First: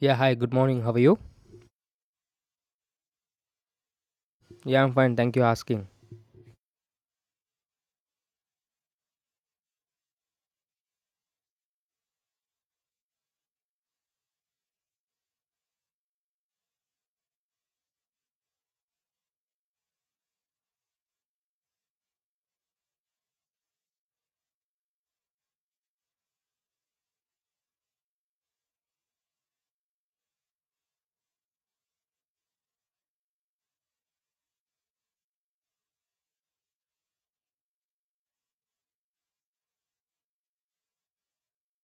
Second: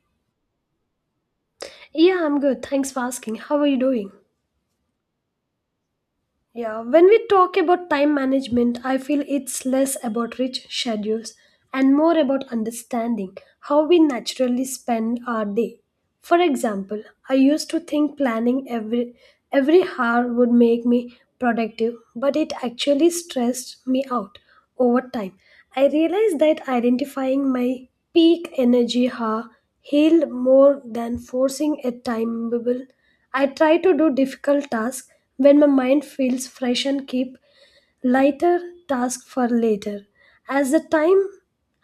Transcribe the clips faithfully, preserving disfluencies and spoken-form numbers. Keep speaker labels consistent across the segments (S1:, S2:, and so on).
S1: Yeah, hi, good morning. How are you?
S2: Yeah, I'm good. Thanks for asking. How are you doing?
S1: Yeah, I'm fine. Thank you asking.
S2: Yeah, when we talk about time management, I feel it's less about rich schedules and more about understanding how we naturally spend our day. For example, I used to think planning every every hour would make me productive, but it actually stressed me out over time. I realized that identifying my peak energy hour healed more than forcing a timeable. I try to do difficult tasks when my mind feels fresh and keep lighter tasks for later. As the time,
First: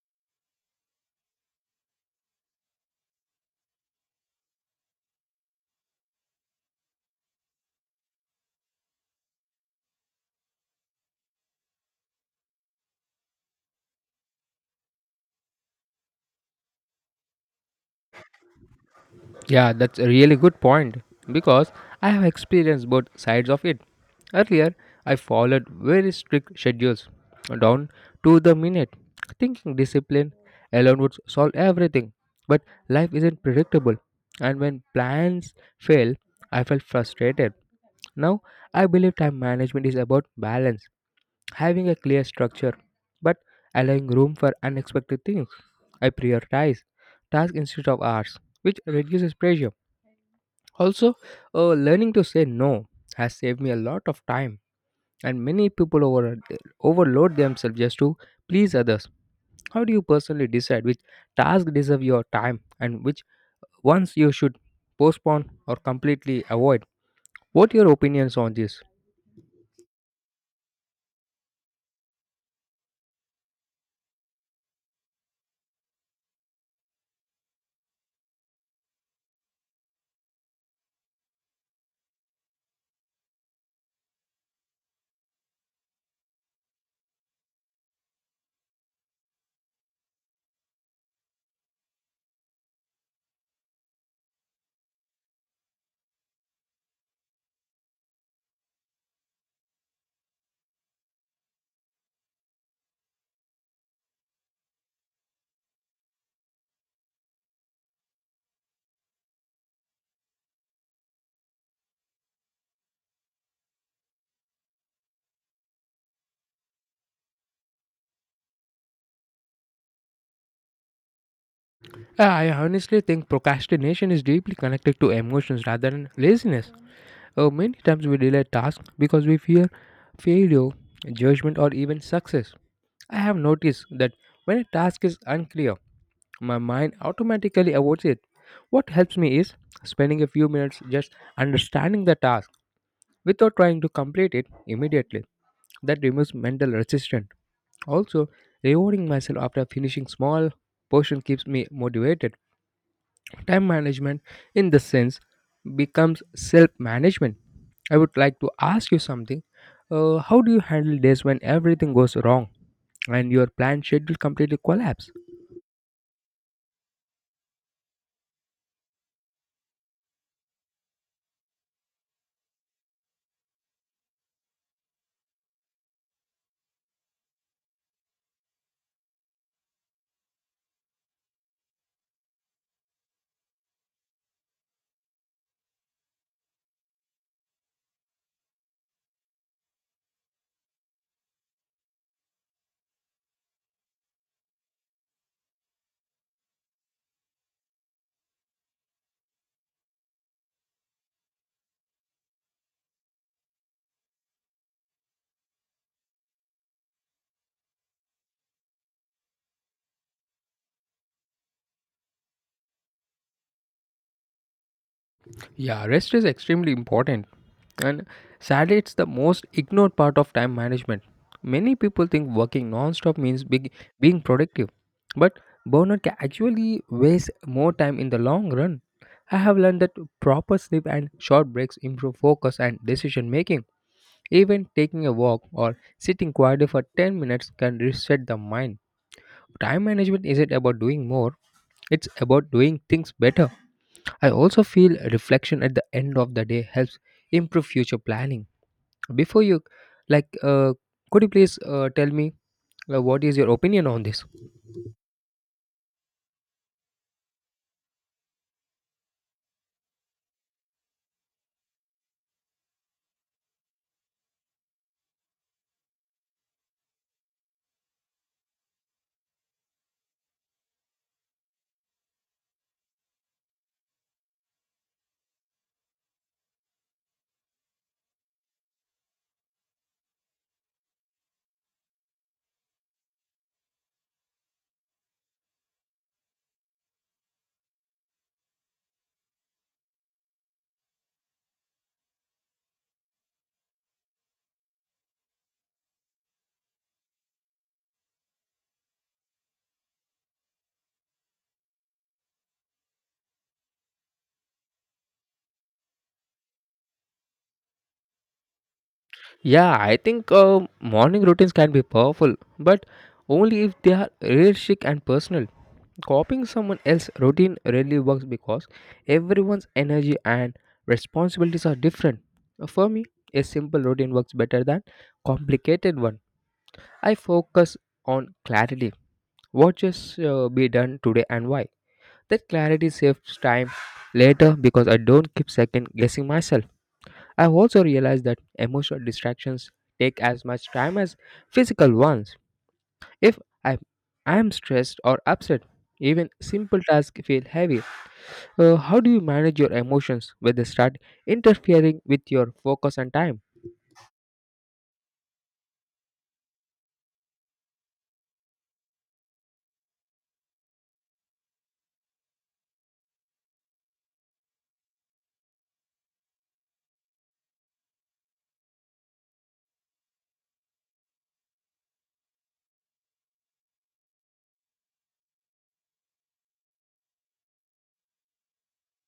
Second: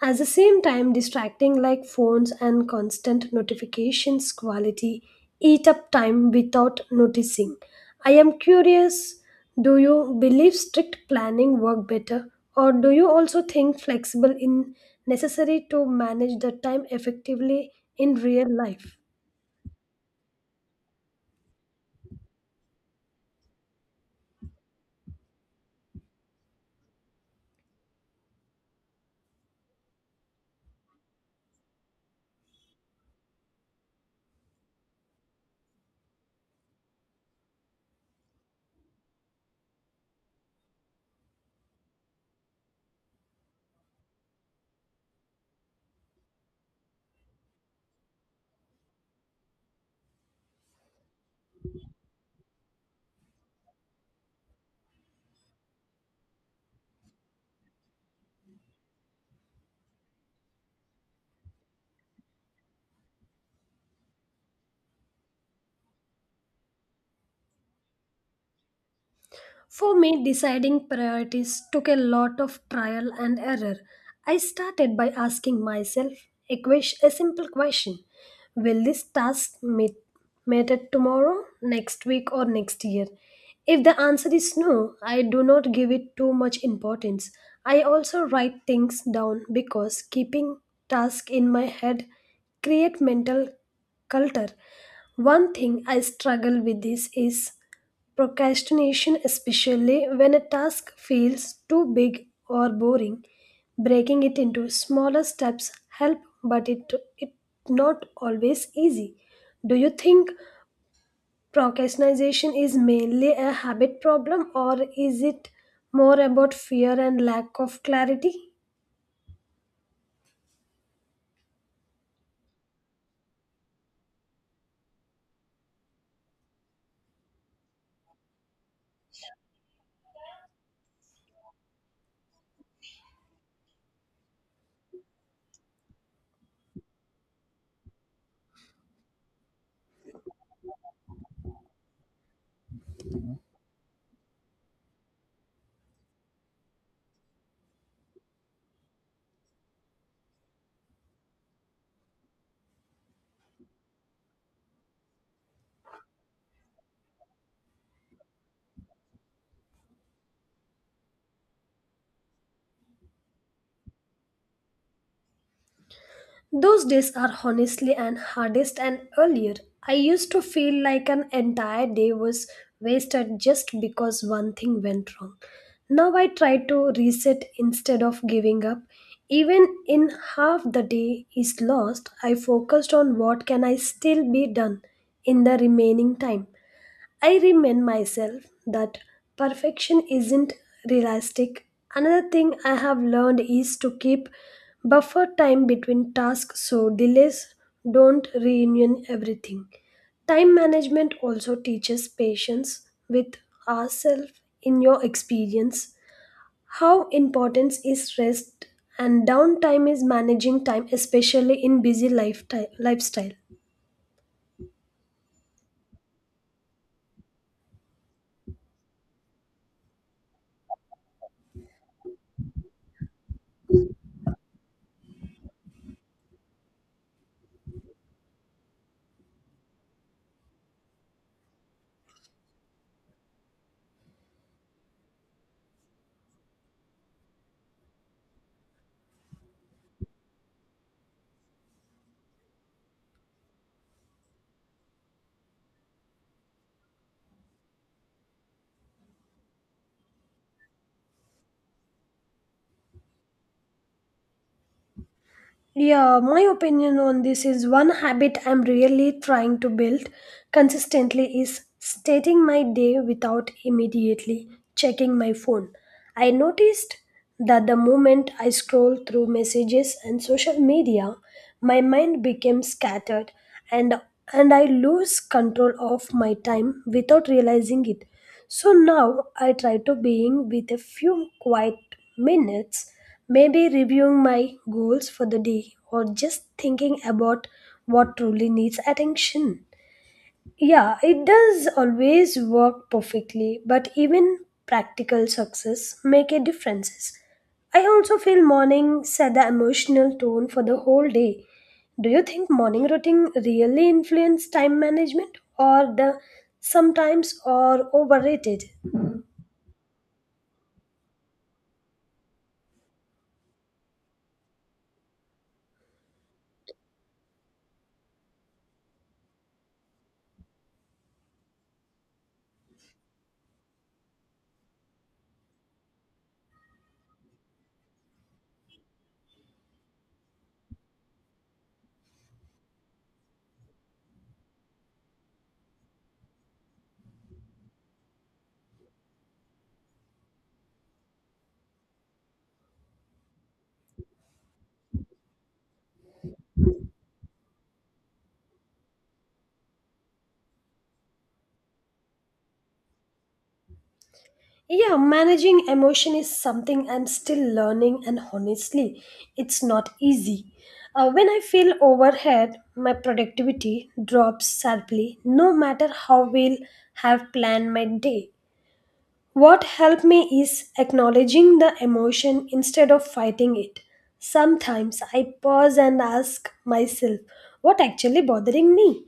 S2: as the same time, distracting like phones and constant notifications quality eat up time without noticing. I am curious, do you believe strict planning work better, or do you also think flexible in necessary to manage the time effectively in real life?
S1: Yeah, that's a really good point because I have experienced both sides of it. Earlier, I followed very strict schedules down to the minute, thinking discipline alone would solve everything. But life isn't predictable, and when plans fail, I felt frustrated. Now, I believe time management is about balance, having a clear structure but allowing room for unexpected things. I prioritize tasks instead of hours, which reduces pressure. Also, uh, learning to say no has saved me a lot of time, and many people over, overload themselves just to please others. How do you personally decide which tasks deserve your time and which ones you should postpone or completely avoid? What are your opinions on this?
S2: For me, deciding priorities took a lot of trial and error. I started by asking myself a, ques- a simple question. Will this task meet, matter tomorrow, next week, or next year? If the answer is no, I do not give it too much importance. I also write things down because keeping tasks in my head create mental culture. One thing I struggle with this is procrastination, especially when a task feels too big or boring. Breaking it into smaller steps help, but it it not always easy. Do you think procrastination is mainly a habit problem, or is it more about fear and lack of clarity?
S1: Uh, I honestly think procrastination is deeply connected to emotions rather than laziness. Uh, many times we delay tasks because we fear failure, judgment, or even success. I have noticed that when a task is unclear, my mind automatically avoids it. What helps me is spending a few minutes just understanding the task without trying to complete it immediately. That removes mental resistance. Also, rewarding myself after finishing small portion keeps me motivated. Time management, in this sense, becomes self management. I would like to ask you something. Uh, how do you handle days when everything goes wrong and your planned schedule completely collapse?
S2: Those days are honestly and hardest and earlier. I used to feel like an entire day was wasted just because one thing went wrong. Now I try to reset instead of giving up. Even in half the day is lost, I focused on what can I still be done in the remaining time. I remind myself that perfection isn't realistic. Another thing I have learned is to keep buffer time between tasks so delays don't ruin everything. Time management also teaches patience with ourselves in your experience. How important is rest and downtime is managing time, especially in busy lifeti- lifestyle?
S1: Yeah, rest is extremely important. And sadly, it's the most ignored part of time management. Many people think working non-stop means big, being productive, but burnout can actually waste more time in the long run. I have learned that proper sleep and short breaks improve focus and decision making. Even taking a walk or sitting quietly for ten minutes can reset the mind. Time management isn't about doing more, it's about doing things better. I also feel reflection at the end of the day helps improve future planning. Before you, like, uh, could you please uh, tell me uh, what is your opinion on this?
S2: Yeah, my opinion on this is one habit I'm really trying to build consistently is starting my day without immediately checking my phone. I noticed that the moment I scroll through messages and social media, my mind became scattered and and I lose control of my time without realizing it. So now I try to being with a few quiet minutes, maybe reviewing my goals for the day or just thinking about what truly needs attention. Yeah, it does always work perfectly, but even practical success make a differences. I also feel morning set the emotional tone for the whole day. Do you think morning routine really influence time management, or the sometimes or overrated?
S1: Yeah, I think uh, morning routines can be powerful, but only if they are realistic and personal. Copying someone else's routine rarely works because everyone's energy and responsibilities are different. Uh, For me, a simple routine works better than complicated one. I focus on clarity what just uh, be done today and why. That clarity saves time later because I don't keep second guessing myself. I also realize that emotional distractions take as much time as physical ones. If I I am stressed or upset, even simple tasks feel heavy. Uh, how do you manage your emotions when they start interfering with your focus and time?
S2: Yeah, managing emotion is something I'm still learning, and honestly, it's not easy. Uh, when I feel overhead, my productivity drops sharply, no matter how well I've planned my day. What helped me is acknowledging the emotion instead of fighting it. Sometimes I pause and ask myself what actually bothering me,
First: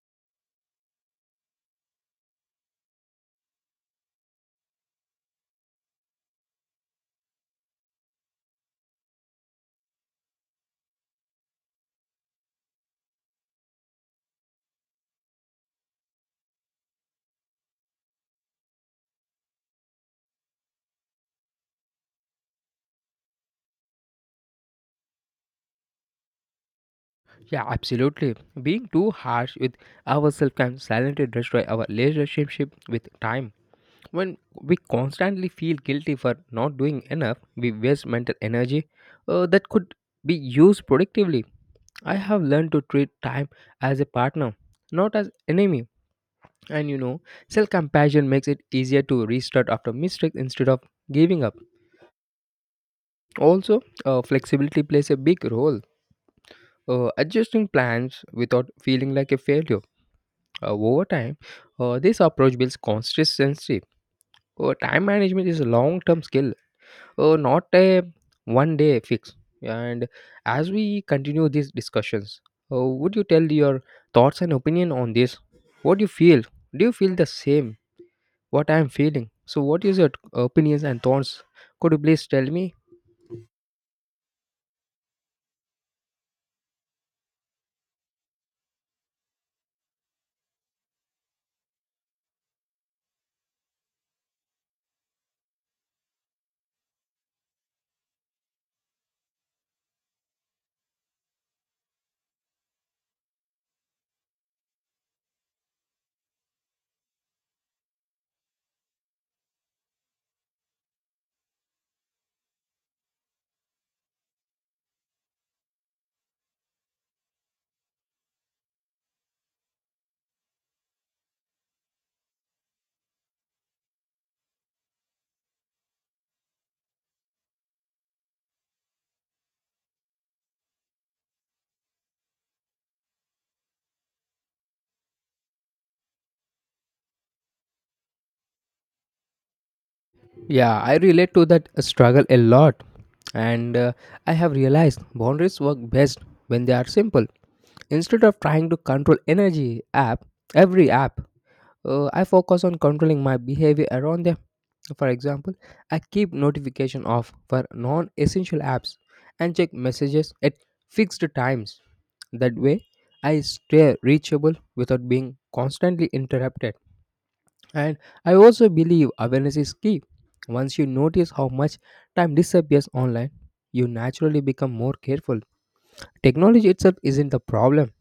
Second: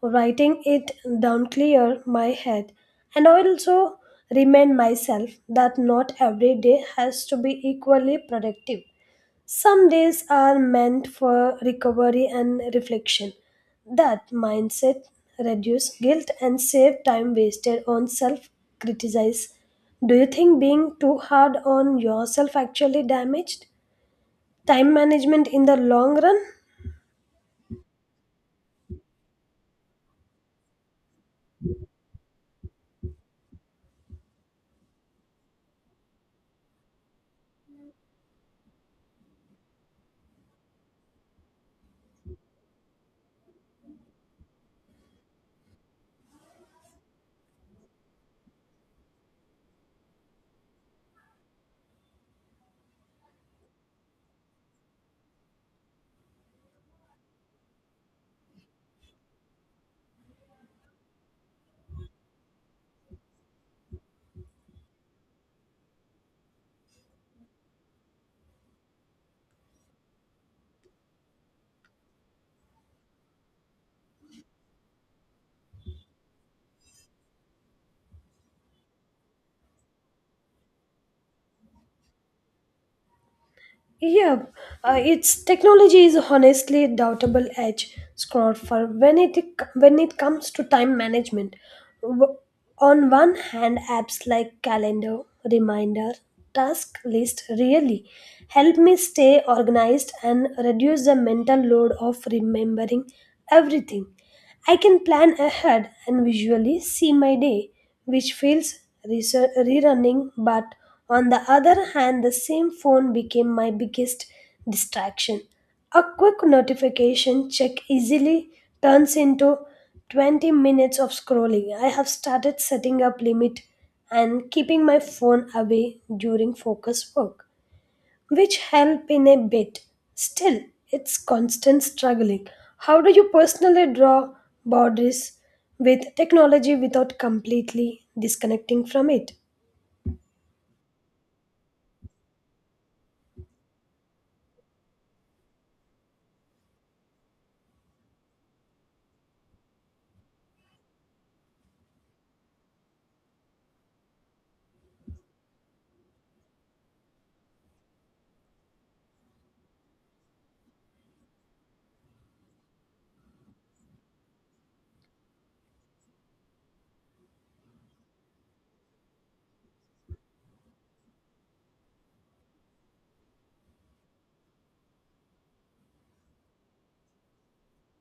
S2: writing it down clear my head. And I also remind myself that not every day has to be equally productive. Some days are meant for recovery and reflection. That mindset reduces guilt and save time wasted on self criticize. Do you think being too hard on yourself actually damaged time management in the long run?
S1: Yeah, absolutely. Being too harsh with ourselves can silently destroy our relationship with time. When we constantly feel guilty for not doing enough, we waste mental energy uh, that could be used productively. I have learned to treat time as a partner, not as enemy. And you know, self-compassion makes it easier to restart after mistakes instead of giving up. Also, uh, flexibility plays a big role. Uh, adjusting plans without feeling like a failure Uh, over time, uh, this approach builds consistency. Uh, time management is a long term skill, uh, not a one day fix. And as we continue these discussions, uh, would you tell your thoughts and opinion on this? What do you feel? Do you feel the same? What I am feeling? So, what is your opinions and thoughts? Could you please tell me?
S2: Yeah, uh, its technology is honestly a doubtable edge, Scott, for when it when it comes to time management. W- On one hand, apps like calendar, reminder, task list really help me stay organized and reduce the mental load of remembering everything. I can plan ahead and visually see my day, which feels reser- rerunning, but on the other hand, the same phone became my biggest distraction. A quick notification check easily turns into twenty minutes of scrolling. I have started setting up limit and keeping my phone away during focus work, which help in a bit. Still, it's constant struggling. How do you personally draw boundaries with technology without completely disconnecting from it?
S1: Yeah, I relate to that struggle a lot, and uh, I have realized boundaries work best when they are simple. Instead of trying to control energy app, Every app, uh, I focus on controlling my behavior around them. For example, I keep notification off for non-essential apps and check messages at fixed times. That way, I stay reachable without being constantly interrupted. And I also believe awareness is key. Once you notice how much time disappears online, you naturally become more careful. Technology itself isn't the problem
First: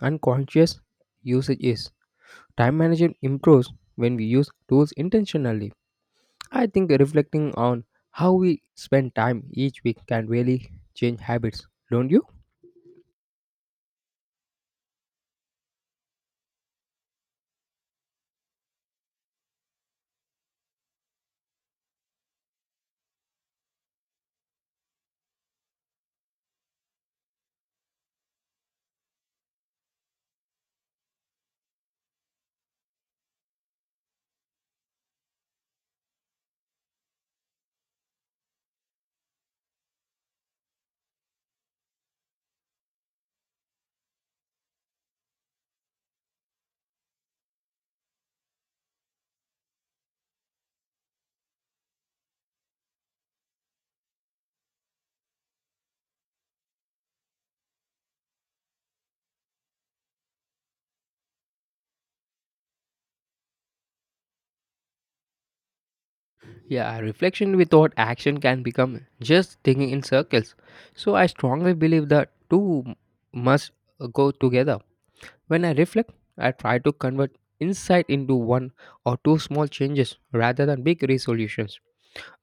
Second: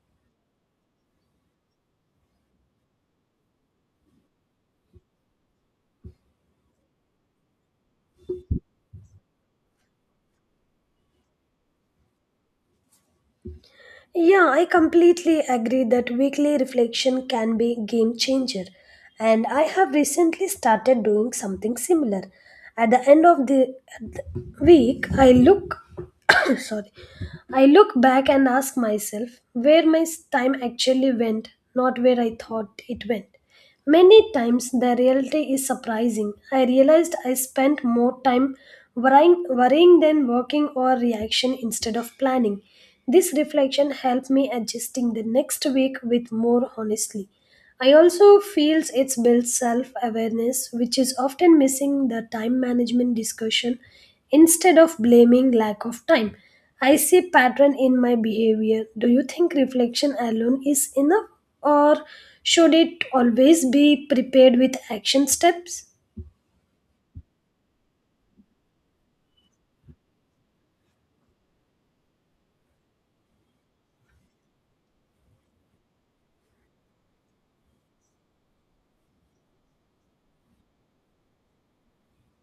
S1: and conscious usage is. Time management improves when we use tools intentionally. I think reflecting on how we spend time each week can really change habits, don't you?
S2: Yeah, I completely agree that weekly reflection can be game changer. And I have recently started doing something similar. At the end of the, at the week, I look sorry. I look back and ask myself where my s- time actually went, not where I thought it went. Many times the reality is surprising. I realized I spent more time worrying, worrying than working or reaction instead of planning. This reflection helped me adjusting the next week with more honestly. I also feels it's builds self-awareness, which is often missing the time management discussion instead of blaming lack of time. I see pattern in my behavior. Do you think reflection alone is enough, or should it always be prepared with action steps?
S1: Yeah, reflection without action can become just thinking in circles. So I strongly believe that two m- must uh, go together. When I reflect, I try to convert insight into one or two small changes rather than big resolutions.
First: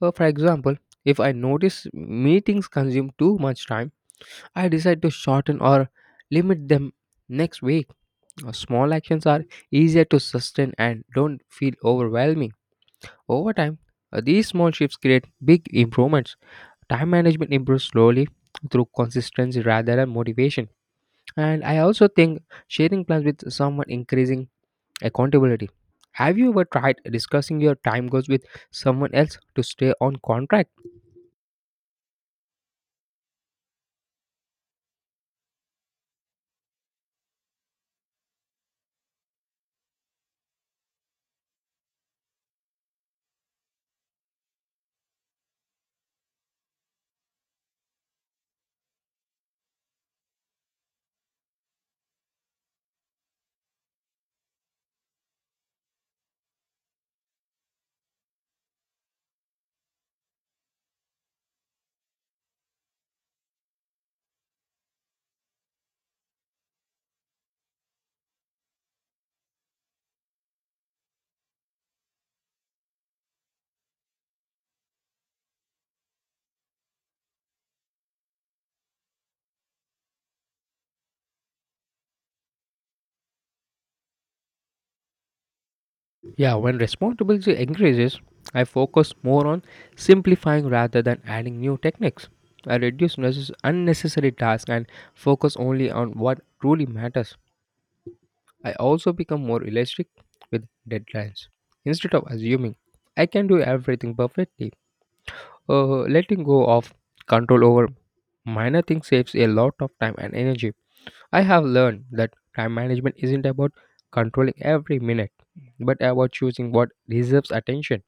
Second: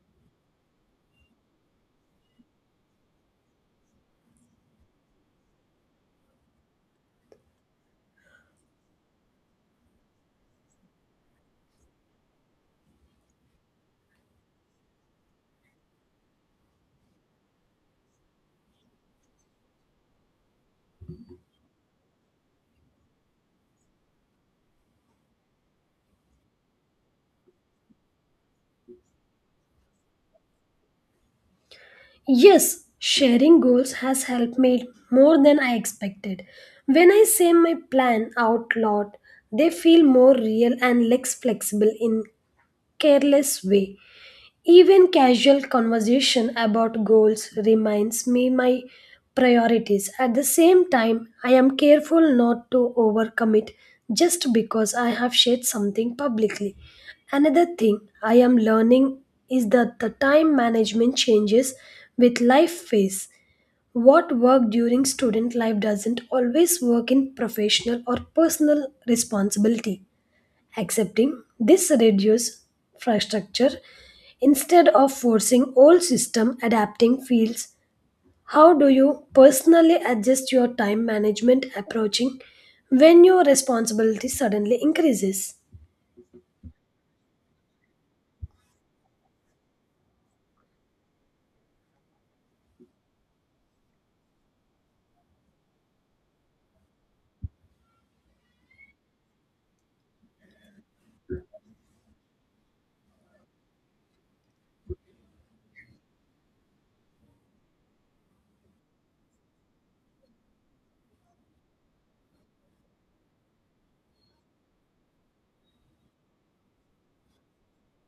S1: Uh, for example, if I notice meetings consume too much time, I decide to shorten or limit them next week. Uh, Small actions are easier to sustain and don't feel overwhelming. Over time, uh, these small shifts create big improvements. Time management improves slowly through consistency rather than motivation. And I also think sharing plans with someone increasing Accountability. Have you ever tried discussing your time goals with someone else to stay on contract?
S2: Yes, sharing goals has helped me more than I expected. When I say my plan out loud, they feel more real and less flexible in careless way. Even casual conversation about goals reminds me my priorities. At the same time, I am careful not to overcommit just because I have shared something publicly. Another thing I am learning is that the time management changes with life phase. What worked during student life doesn't always work in professional or personal responsibility. Accepting this reduces infrastructure instead of forcing old system adapting fields. How do you personally adjust your time management approaching when your responsibility suddenly increases?
S1: Yeah, when responsibility increases, I focus more on simplifying rather than adding new techniques. I reduce necess- unnecessary tasks and focus only on what truly matters. I also become more realistic with deadlines. Instead of assuming I can do everything perfectly, uh, letting go of control over minor things saves a lot of time and energy. I have learned that time management isn't about controlling every minute, but about choosing what deserves attention.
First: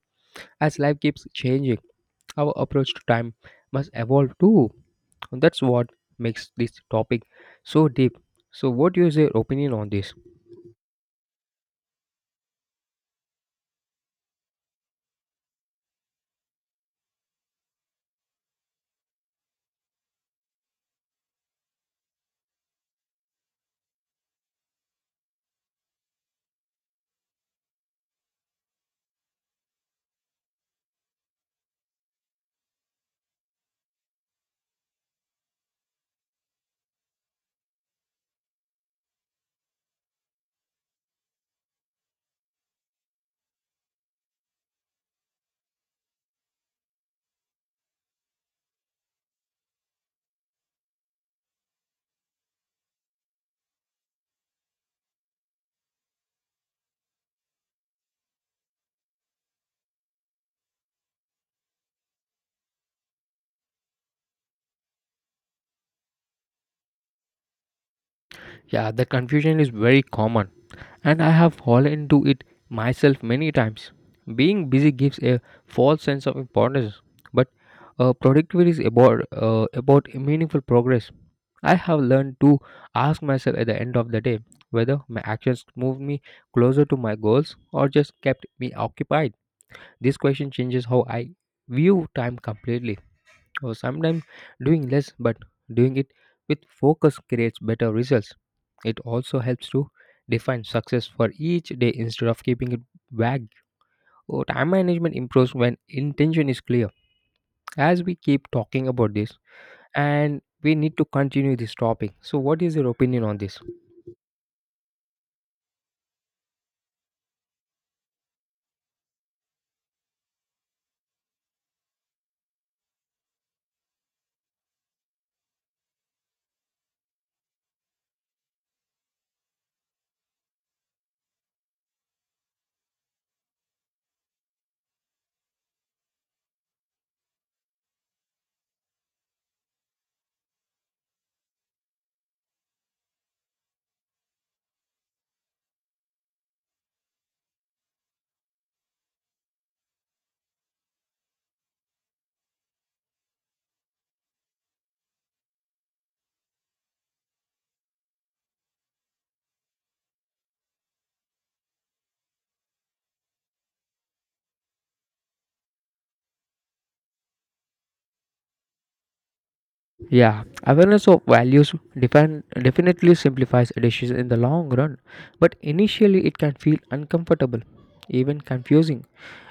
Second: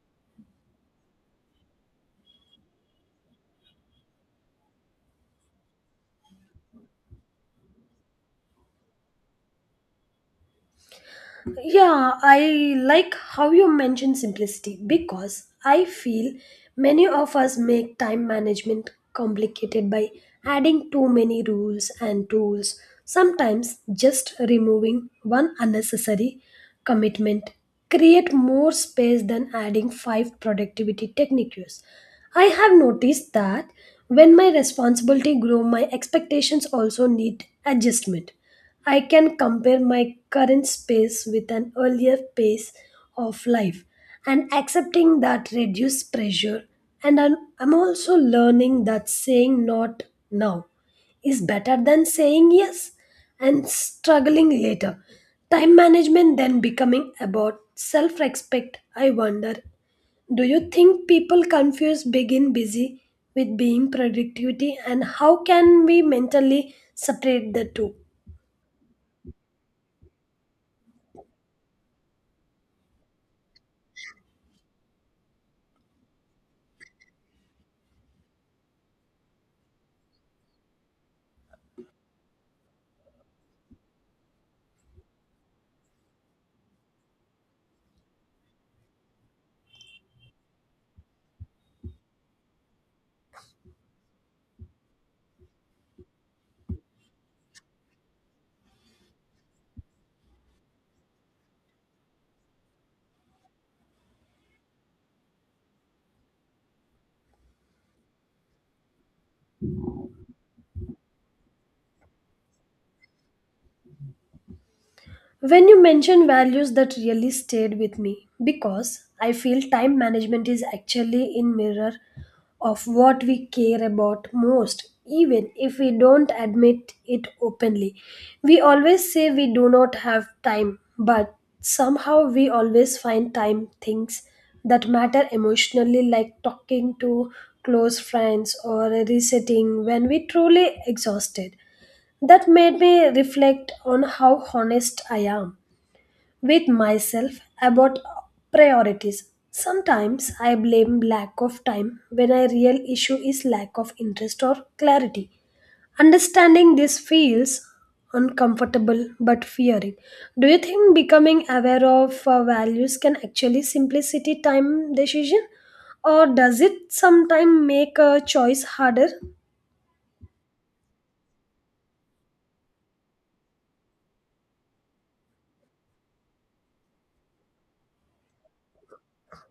S1: As life keeps changing, our approach to time must evolve too. That's what makes this topic so deep. So, what is your opinion on this?
S2: Yeah, I like how you mention simplicity because I feel many of us make time management complicated by adding too many rules and tools. Sometimes just removing one unnecessary commitment create more space than adding five productivity techniques. I have noticed that when my responsibility grow my expectations also need adjustment. I can compare my current space with an earlier pace of life and accepting that reduced pressure. And I'm, I'm also learning that saying not now is better than saying yes and struggling later. Time management then becoming about self respect. I wonder, do you think people confuse being busy with being productivity, and how can we mentally separate the two?
S1: Yeah, the confusion is very common, and I have fallen into it myself many times. Being busy gives a false sense of importance, but uh, productivity is about uh, about meaningful progress. I have learned to ask myself at the end of the day whether my actions moved me closer to my goals or just kept me occupied. This question changes how I view time completely or sometimes doing less but doing it with focus creates better results. It also helps to define success for each day instead of keeping it vague. Or time management improves when intention is clear. As we keep talking about this, and we need to continue this topic. So, what is your opinion on this?
S2: When you mention values that really stayed with me because I feel time management is actually in mirror of what we care about most even if we don't admit it openly. We always say we do not have time but somehow we always find time things that matter emotionally like talking to close friends or resetting when we truly exhausted. That made me reflect on how honest I am with myself about priorities. Sometimes I blame lack of time when a real issue is lack of interest or clarity. Understanding this feels uncomfortable but fearing. Do you think becoming aware of uh, values can actually simplicity time decision, or does it sometimes make a choice harder?
S1: Yeah, awareness of values defin- definitely simplifies decisions in the long run, but initially it can feel uncomfortable, even confusing.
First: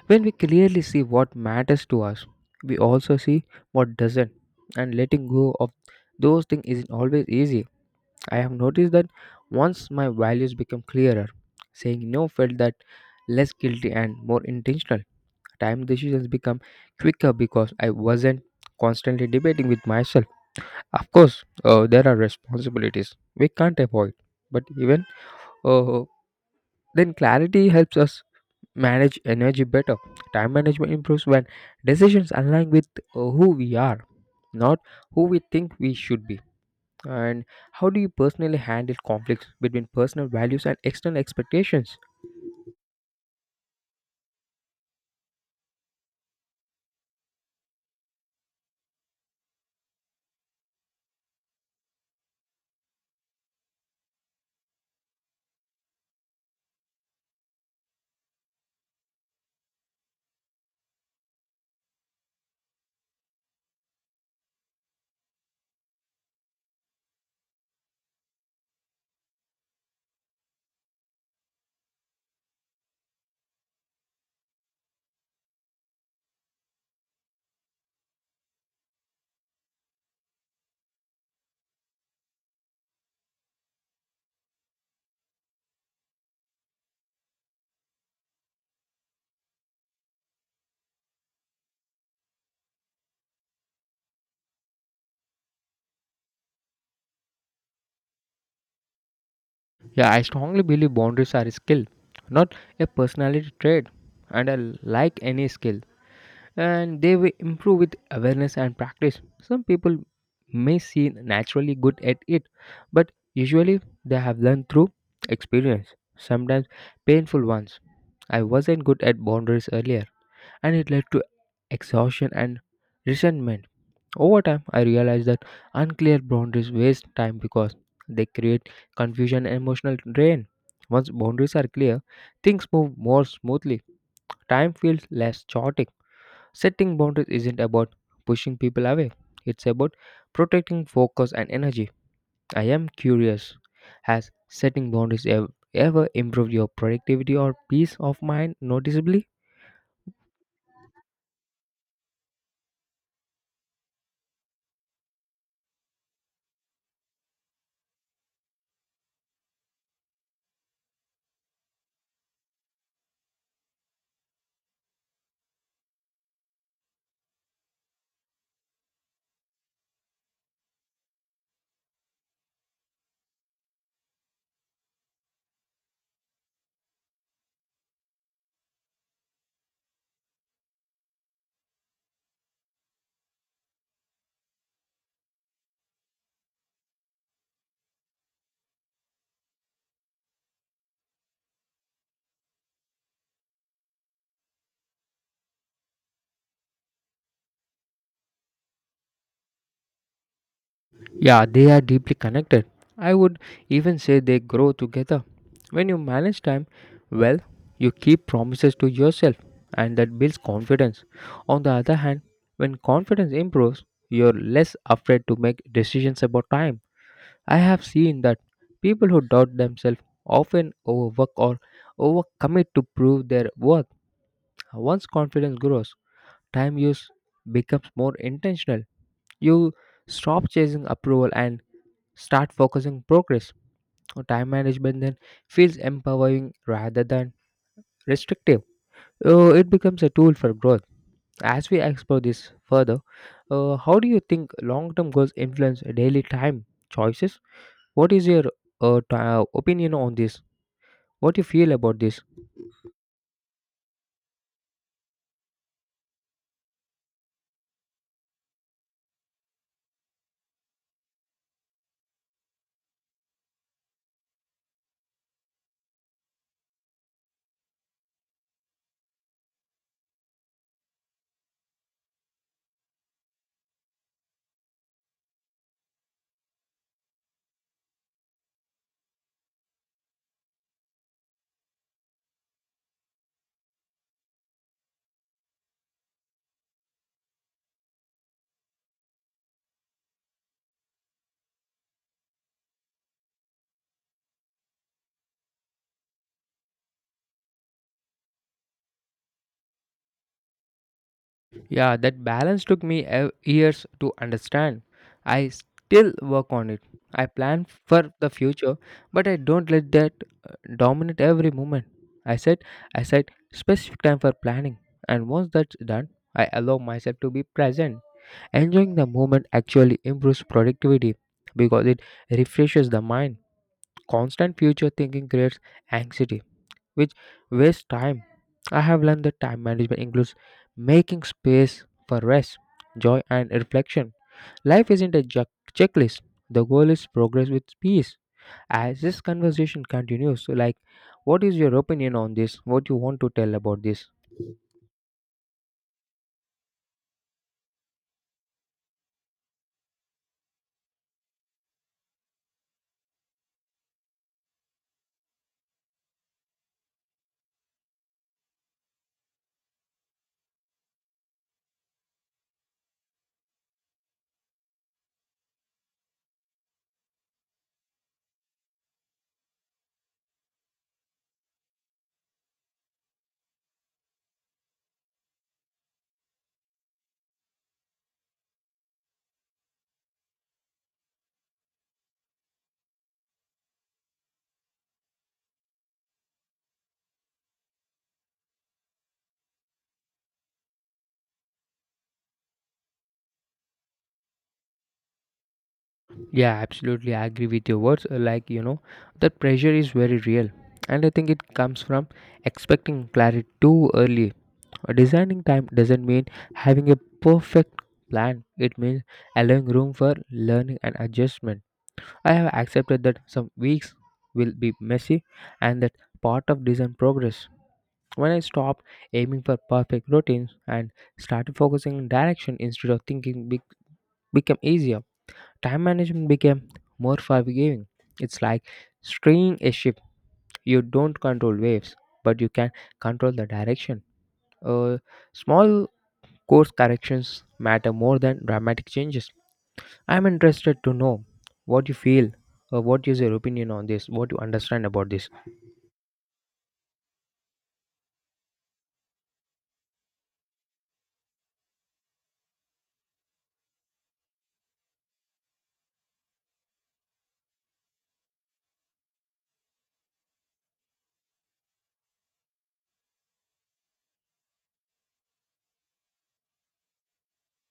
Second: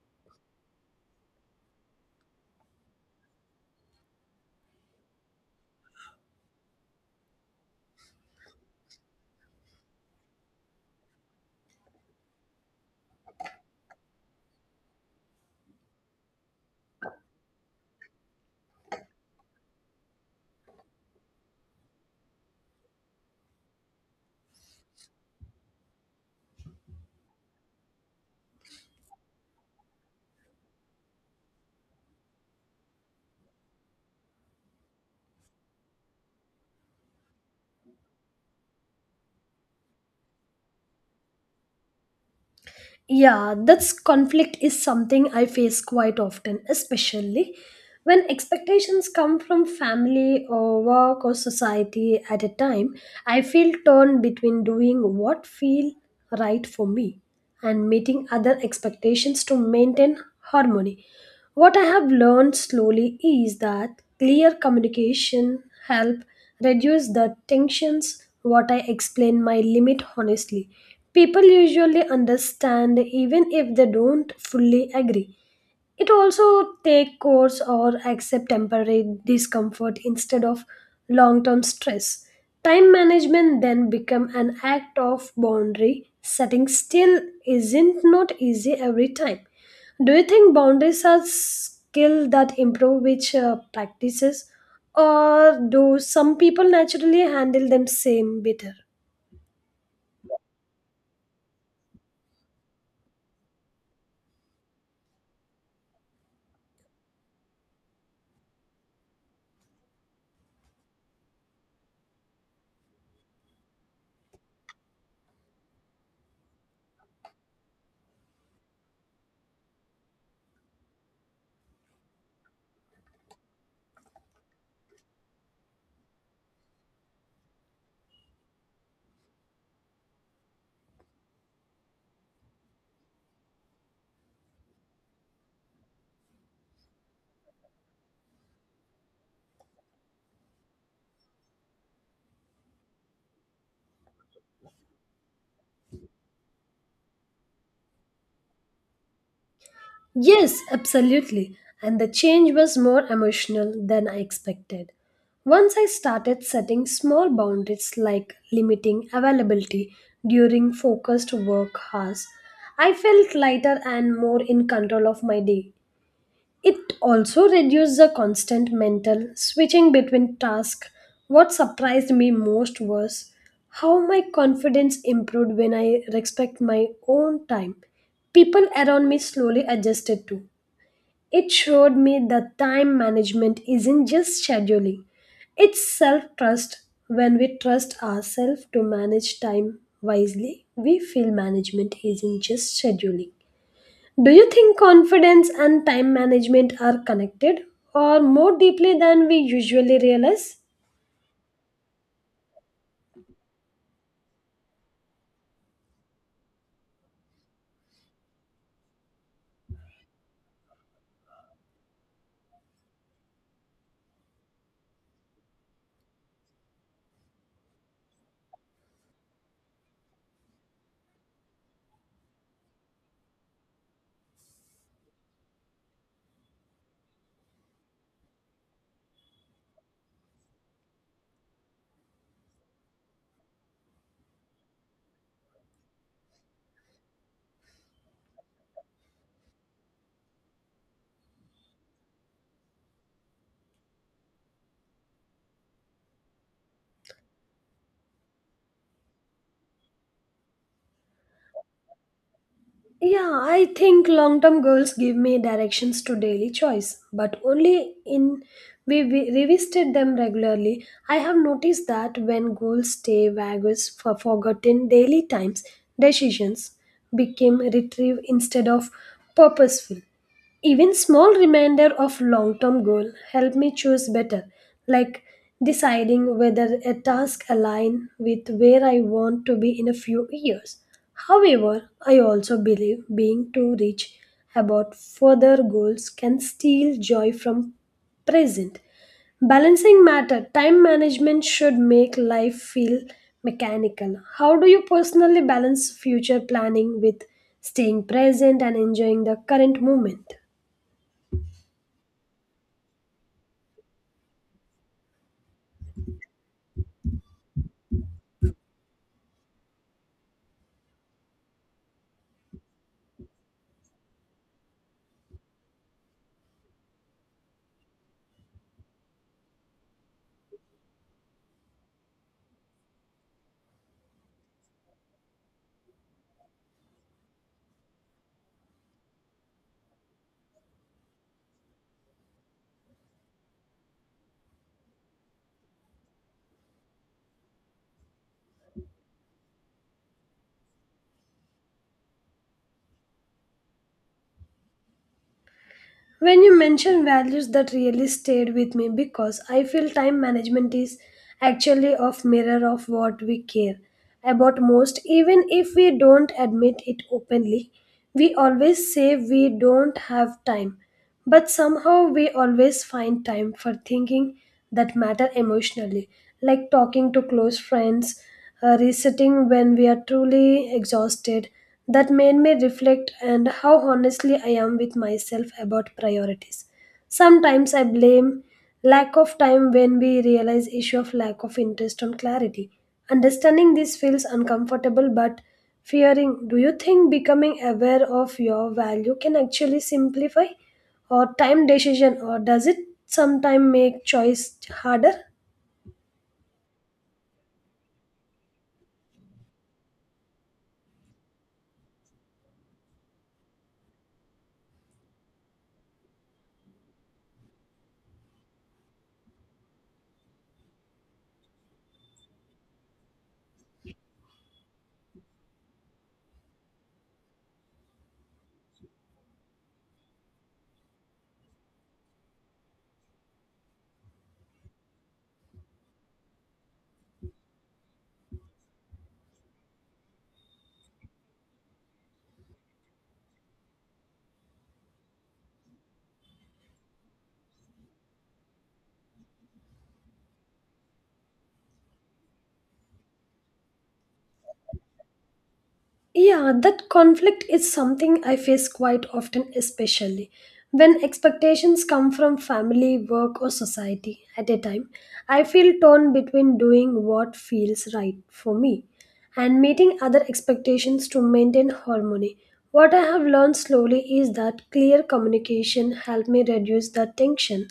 S1: When we clearly see what matters to us, we also see what doesn't, and letting go of those things isn't always easy. I have noticed that once my values become clearer, saying no felt that less guilty and more intentional. Time decisions become quicker because I wasn't constantly debating with myself. Of course, uh, there are responsibilities we can't avoid, but even uh, then clarity helps us manage energy better. Time management improves when decisions align with uh, who we are, not who we think we should be. And how do you personally handle conflicts between personal values and external expectations?
S2: Yeah, that's conflict is something I face quite often, especially when expectations come from family or work or society at a time. I feel torn between doing what feel right for me and meeting other expectations to maintain harmony. What I have learned slowly is that clear communication help reduce the tensions what I explain my limit honestly. People usually understand even if they don't fully agree. It also take course or accept temporary discomfort instead of long-term stress. Time management then become an act of boundary setting still isn't not easy every time. Do you think boundaries are skill that improve which uh, practices, or do some people naturally handle them same better?
S1: Yeah, I strongly believe boundaries are a skill, not a personality trait. And I like any skill and they will improve with awareness and practice. Some people may seem naturally good at it, but usually they have learned through experience, sometimes painful ones. I wasn't good at boundaries earlier, and it led to exhaustion and resentment. Over time, I realized that unclear boundaries waste time because they create confusion and emotional drain. Once boundaries are clear, things move more smoothly. Time feels less chaotic. Setting boundaries isn't about pushing people away, it's about protecting focus and energy. I am curious, has setting boundaries ev- ever improved your productivity or peace of mind noticeably?
S2: Yes, absolutely. And the change was more emotional than I expected. Once I started setting small boundaries like limiting availability during focused work hours, I felt lighter and more in control of my day. It also reduced the constant mental switching between tasks. What surprised me most was how my confidence improved when I respect my own time. People around me slowly adjusted too. It showed me that time management isn't just scheduling, it's self trust. When we trust ourselves to manage time wisely, we feel management isn't just scheduling. Do you think confidence and time management are connected or more deeply than we usually realize?
S1: Yeah, they are deeply connected. I would even say they grow together. When you manage time well, you keep promises to yourself and that builds confidence. On the other hand, when confidence improves, you're less afraid to make decisions about time. I have seen that people who doubt themselves often overwork or overcommit to prove their worth. Once confidence grows, time use becomes more intentional. You stop chasing approval and start focusing progress. Time management then feels empowering rather than restrictive. Uh, it becomes a tool for growth. As we explore this further, uh, how do you think long-term goals influence daily time choices? What is your uh, t- uh, opinion on this? What you feel about this?
S2: Yeah, I think long term goals give me directions to daily choice, but only in we we revisited them regularly. I have noticed that when goals stay vague for forgotten daily times, decisions became retrieved instead of purposeful. Even small reminder of long-term goal help me choose better, like deciding whether a task align with where I want to be in a few years. However, I also believe being too rich about further goals can steal joy from present. Balancing matter, time management should make life feel mechanical. How do you personally balance future planning with staying present and enjoying the current moment?
S1: Yeah, that balance took me ev- years to understand. I still work on it. I plan for the future, but I don't let that uh, dominate every moment. I said, I set specific time for planning, and once that's done, I allow myself to be present. Enjoying the moment actually improves productivity because it refreshes the mind. Constant future thinking creates anxiety which wastes time. I have learned that time management includes making space for rest, joy, and reflection. Life isn't a ju- checklist, the goal is progress with peace. As this conversation continues, so like, what is your opinion on this? What you want to tell about this?
S2: When you mention values that really stayed with me because I feel time management is actually a mirror of what we care about most even if we don't admit it openly. We always say we don't have time, but somehow we always find time for thinking that matter emotionally, like talking to close friends, uh, resetting when we are truly exhausted. That made me reflect and how honestly I am with myself about priorities. Sometimes I blame lack of time when we realize issue of lack of interest on clarity. Understanding this feels uncomfortable but fearing. Do you think becoming aware of your value can actually simplify, or time decision, or does it sometimes make choice harder?
S1: Yeah, absolutely. I agree with your words. Uh, Like, you know, the pressure is very real. And I think it comes from expecting clarity too early. Uh, Designing time doesn't mean having a perfect plan, it means allowing room for learning and adjustment. I have accepted that some weeks will be messy and that part of design progress. When I stopped aiming for perfect routines and started focusing on direction instead of thinking, be- become easier. Time management became more forgiving. It's like steering a ship. You don't control waves, but you can control the direction. Uh, Small course corrections matter more than dramatic changes. I'm interested to know what you feel. Uh, what is your opinion on this? What you understand about this?
S2: Yeah, that conflict is something I face quite often, especially when expectations come from family, work, or society at a time. I feel torn between doing what feels right for me and meeting other expectations to maintain harmony. What I have learned slowly is that clear communication helped me reduce that tension.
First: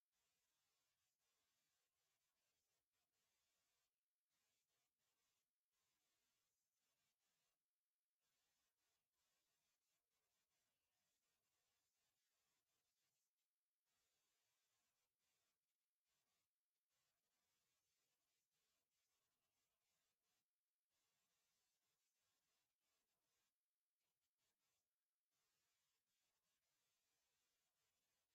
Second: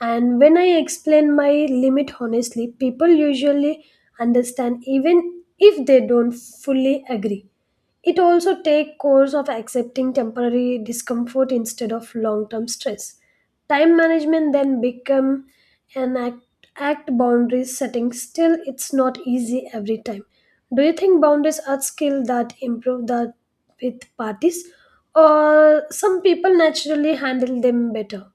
S2: And when I explain my limit honestly, people usually understand even if they don't fully agree. It also take course of accepting temporary discomfort instead of long-term stress. Time management then become an act, act boundaries setting. Still, it's not easy every time. Do you think boundaries are skill that improve that with parties, or some people naturally handle them better?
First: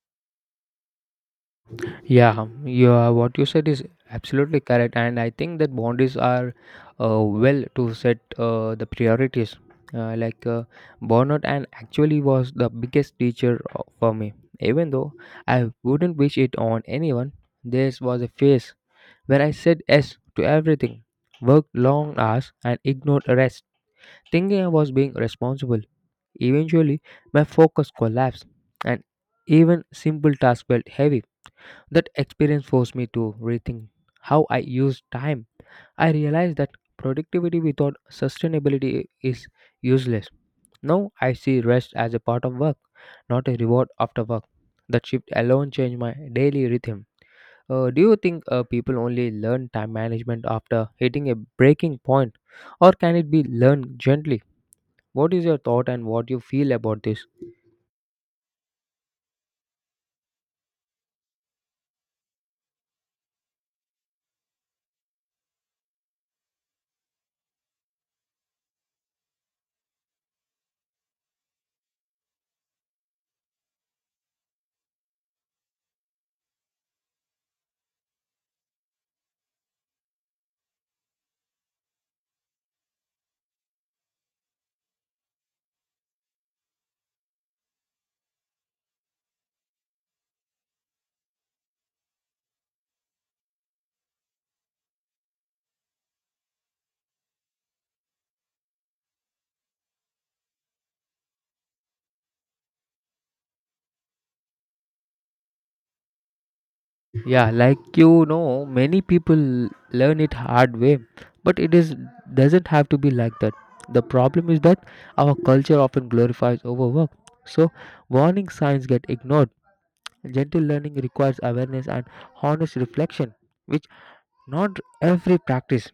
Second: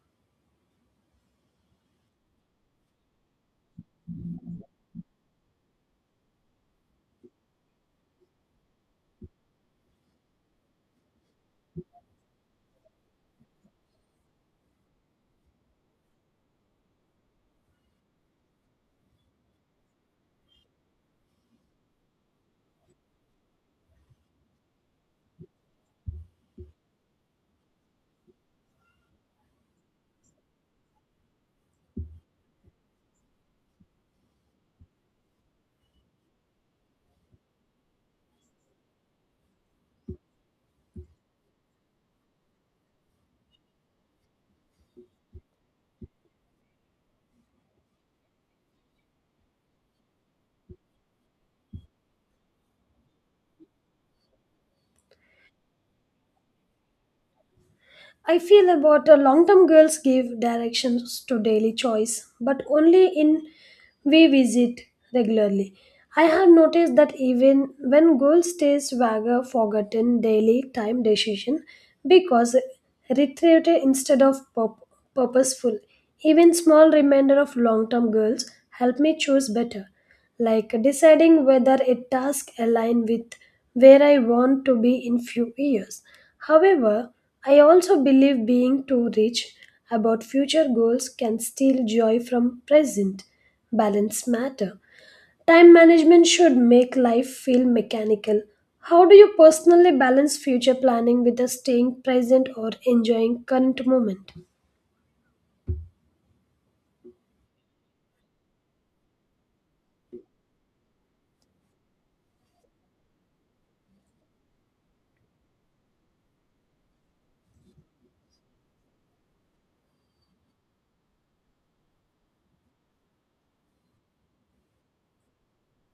S1: Yeah, yeah, what you said is absolutely correct, and I think that boundaries are uh, well to set uh, the priorities. Uh, like uh, Burnout, and actually was the biggest teacher uh, for me. Even though I wouldn't wish it on anyone, this was a phase where I said yes to everything, worked long hours, and ignored rest, thinking I was being responsible. Eventually, my focus collapsed, and even simple tasks felt heavy. That experience forced me to rethink how I use time. I realized that productivity without sustainability is useless. Now I see rest as a part of work, not a reward after work. That shift alone changed my daily rhythm. Uh, do you think uh, people only learn time management after hitting a breaking point, or can it be learned gently? What is your thought and what you feel about this?
S2: I feel about a long term goals give directions to daily choice, but only in we visit regularly. I have noticed that even when girls stays vague, forgotten daily time decision because reiterated instead of purp- purposeful. Even small reminder of long term goals help me choose better like deciding whether a task aligns with where I want to be in few years. However, I also believe being too rich about future goals can steal joy from present. Balance matter. Time management should make life feel mechanical. How do you personally balance future planning with the staying present or enjoying current moment?
S1: Yeah, like you know, many people learn it hard way, but it is doesn't have to be like that. The problem is that our culture often glorifies overwork. So warning signs get ignored. Gentle learning requires awareness and honest reflection, which not every practice.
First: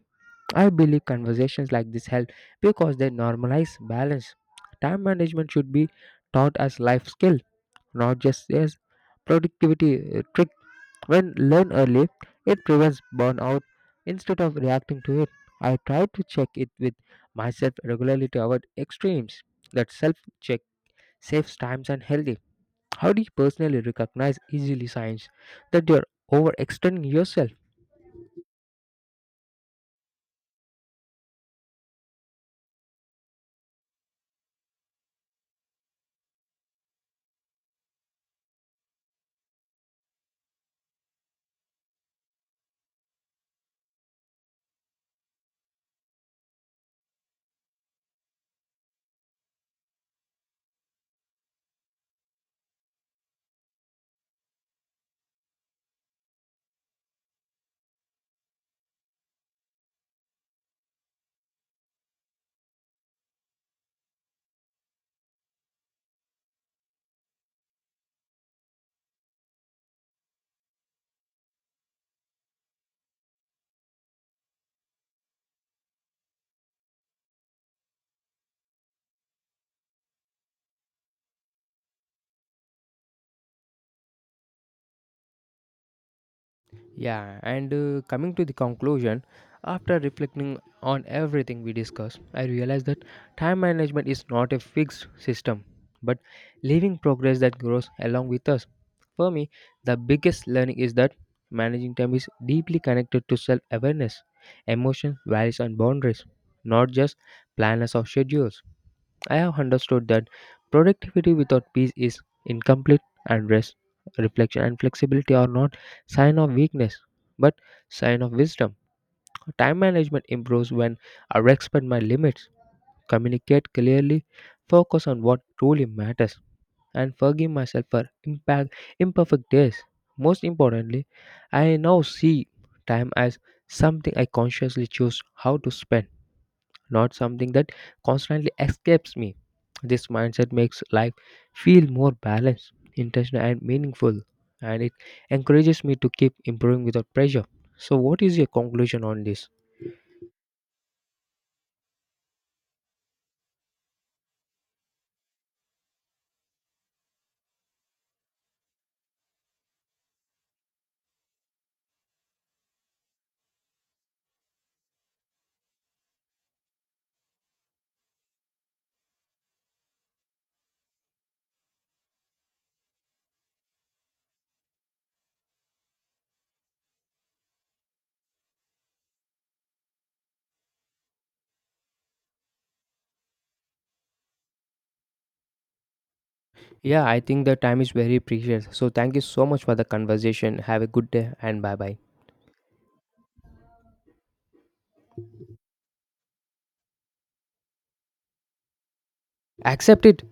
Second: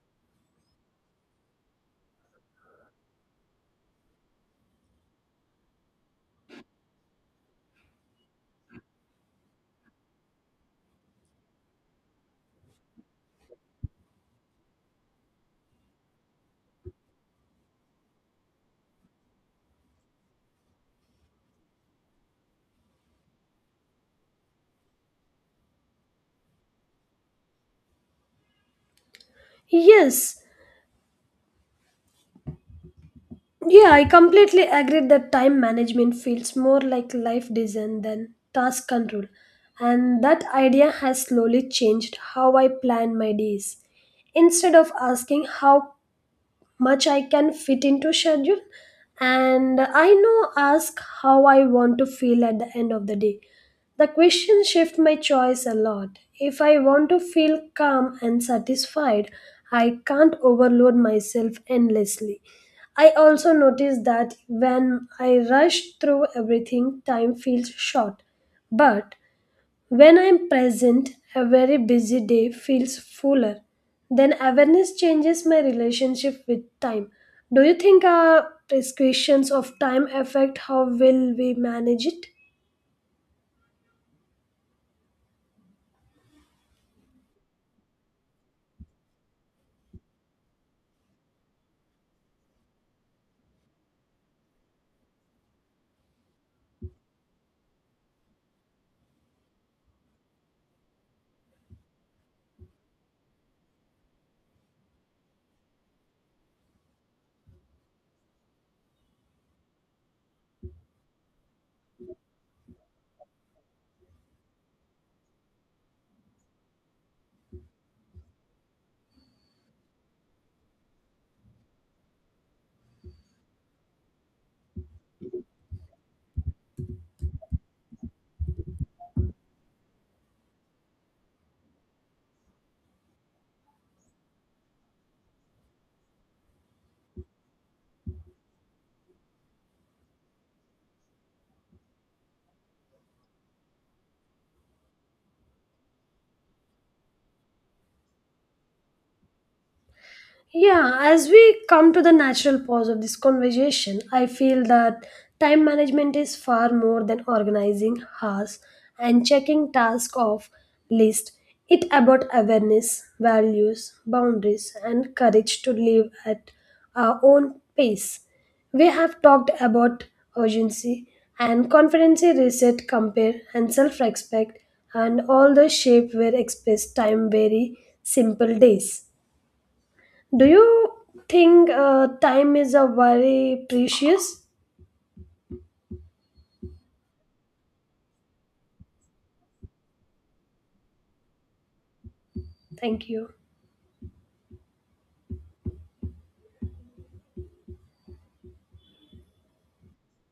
S1: I believe conversations like this help because they normalize balance. Time management should be taught as life skill not just as productivity uh, trick. When learned early, it prevents burnout instead of reacting to it. I try to check it with myself regularly to avoid extremes. That self check saves times and healthy. How do you personally recognize easily signs that you're overextending yourself?
S2: Yes, Yeah, I completely agree that time management feels more like life design than task control. And that idea has slowly changed how I plan my days. Instead of asking how much I can fit into schedule and I know ask how I want to feel at the end of the day. The question shift my choice a lot. If I want to feel calm and satisfied, I can't overload myself endlessly. I also notice that when I rush through everything, time feels short. But when I'm present, a very busy day feels fuller. Then awareness changes my relationship with time. Do you think our prescriptions of time affect how well we manage it?
S1: Yeah, and uh, coming to the conclusion, after reflecting on everything we discussed, I realized that time management is not a fixed system, but living progress that grows along with us. For me, the biggest learning is that managing time is deeply connected to self awareness, emotion, values, and boundaries, not just planners or schedules. I have understood that productivity without peace is incomplete and rest, reflection and flexibility are not sign of weakness but sign of wisdom. Time management improves when I respect my limits, communicate clearly, focus on what truly matters and forgive myself for impact imperfect days. Most importantly, I now see time as something I consciously choose how to spend not something that constantly escapes me. This mindset makes life feel more balanced, intentional, and meaningful, and it encourages me to keep improving without pressure. So, what is your conclusion on this?
S2: Yeah, as we come to the natural pause of this conversation, I feel that time management is far more than organizing hours and checking tasks off list. It about awareness, values, boundaries, and courage to live at our own pace. We have talked about urgency and confidence reset, compare, and self respect, and all the shape where express time very simple days. Do you think uh, time is a very precious?
S1: Yeah, I think the time is very precious. So, thank you so much for the conversation. Have a good day and bye bye.
S2: Thank you.
S1: Accept it.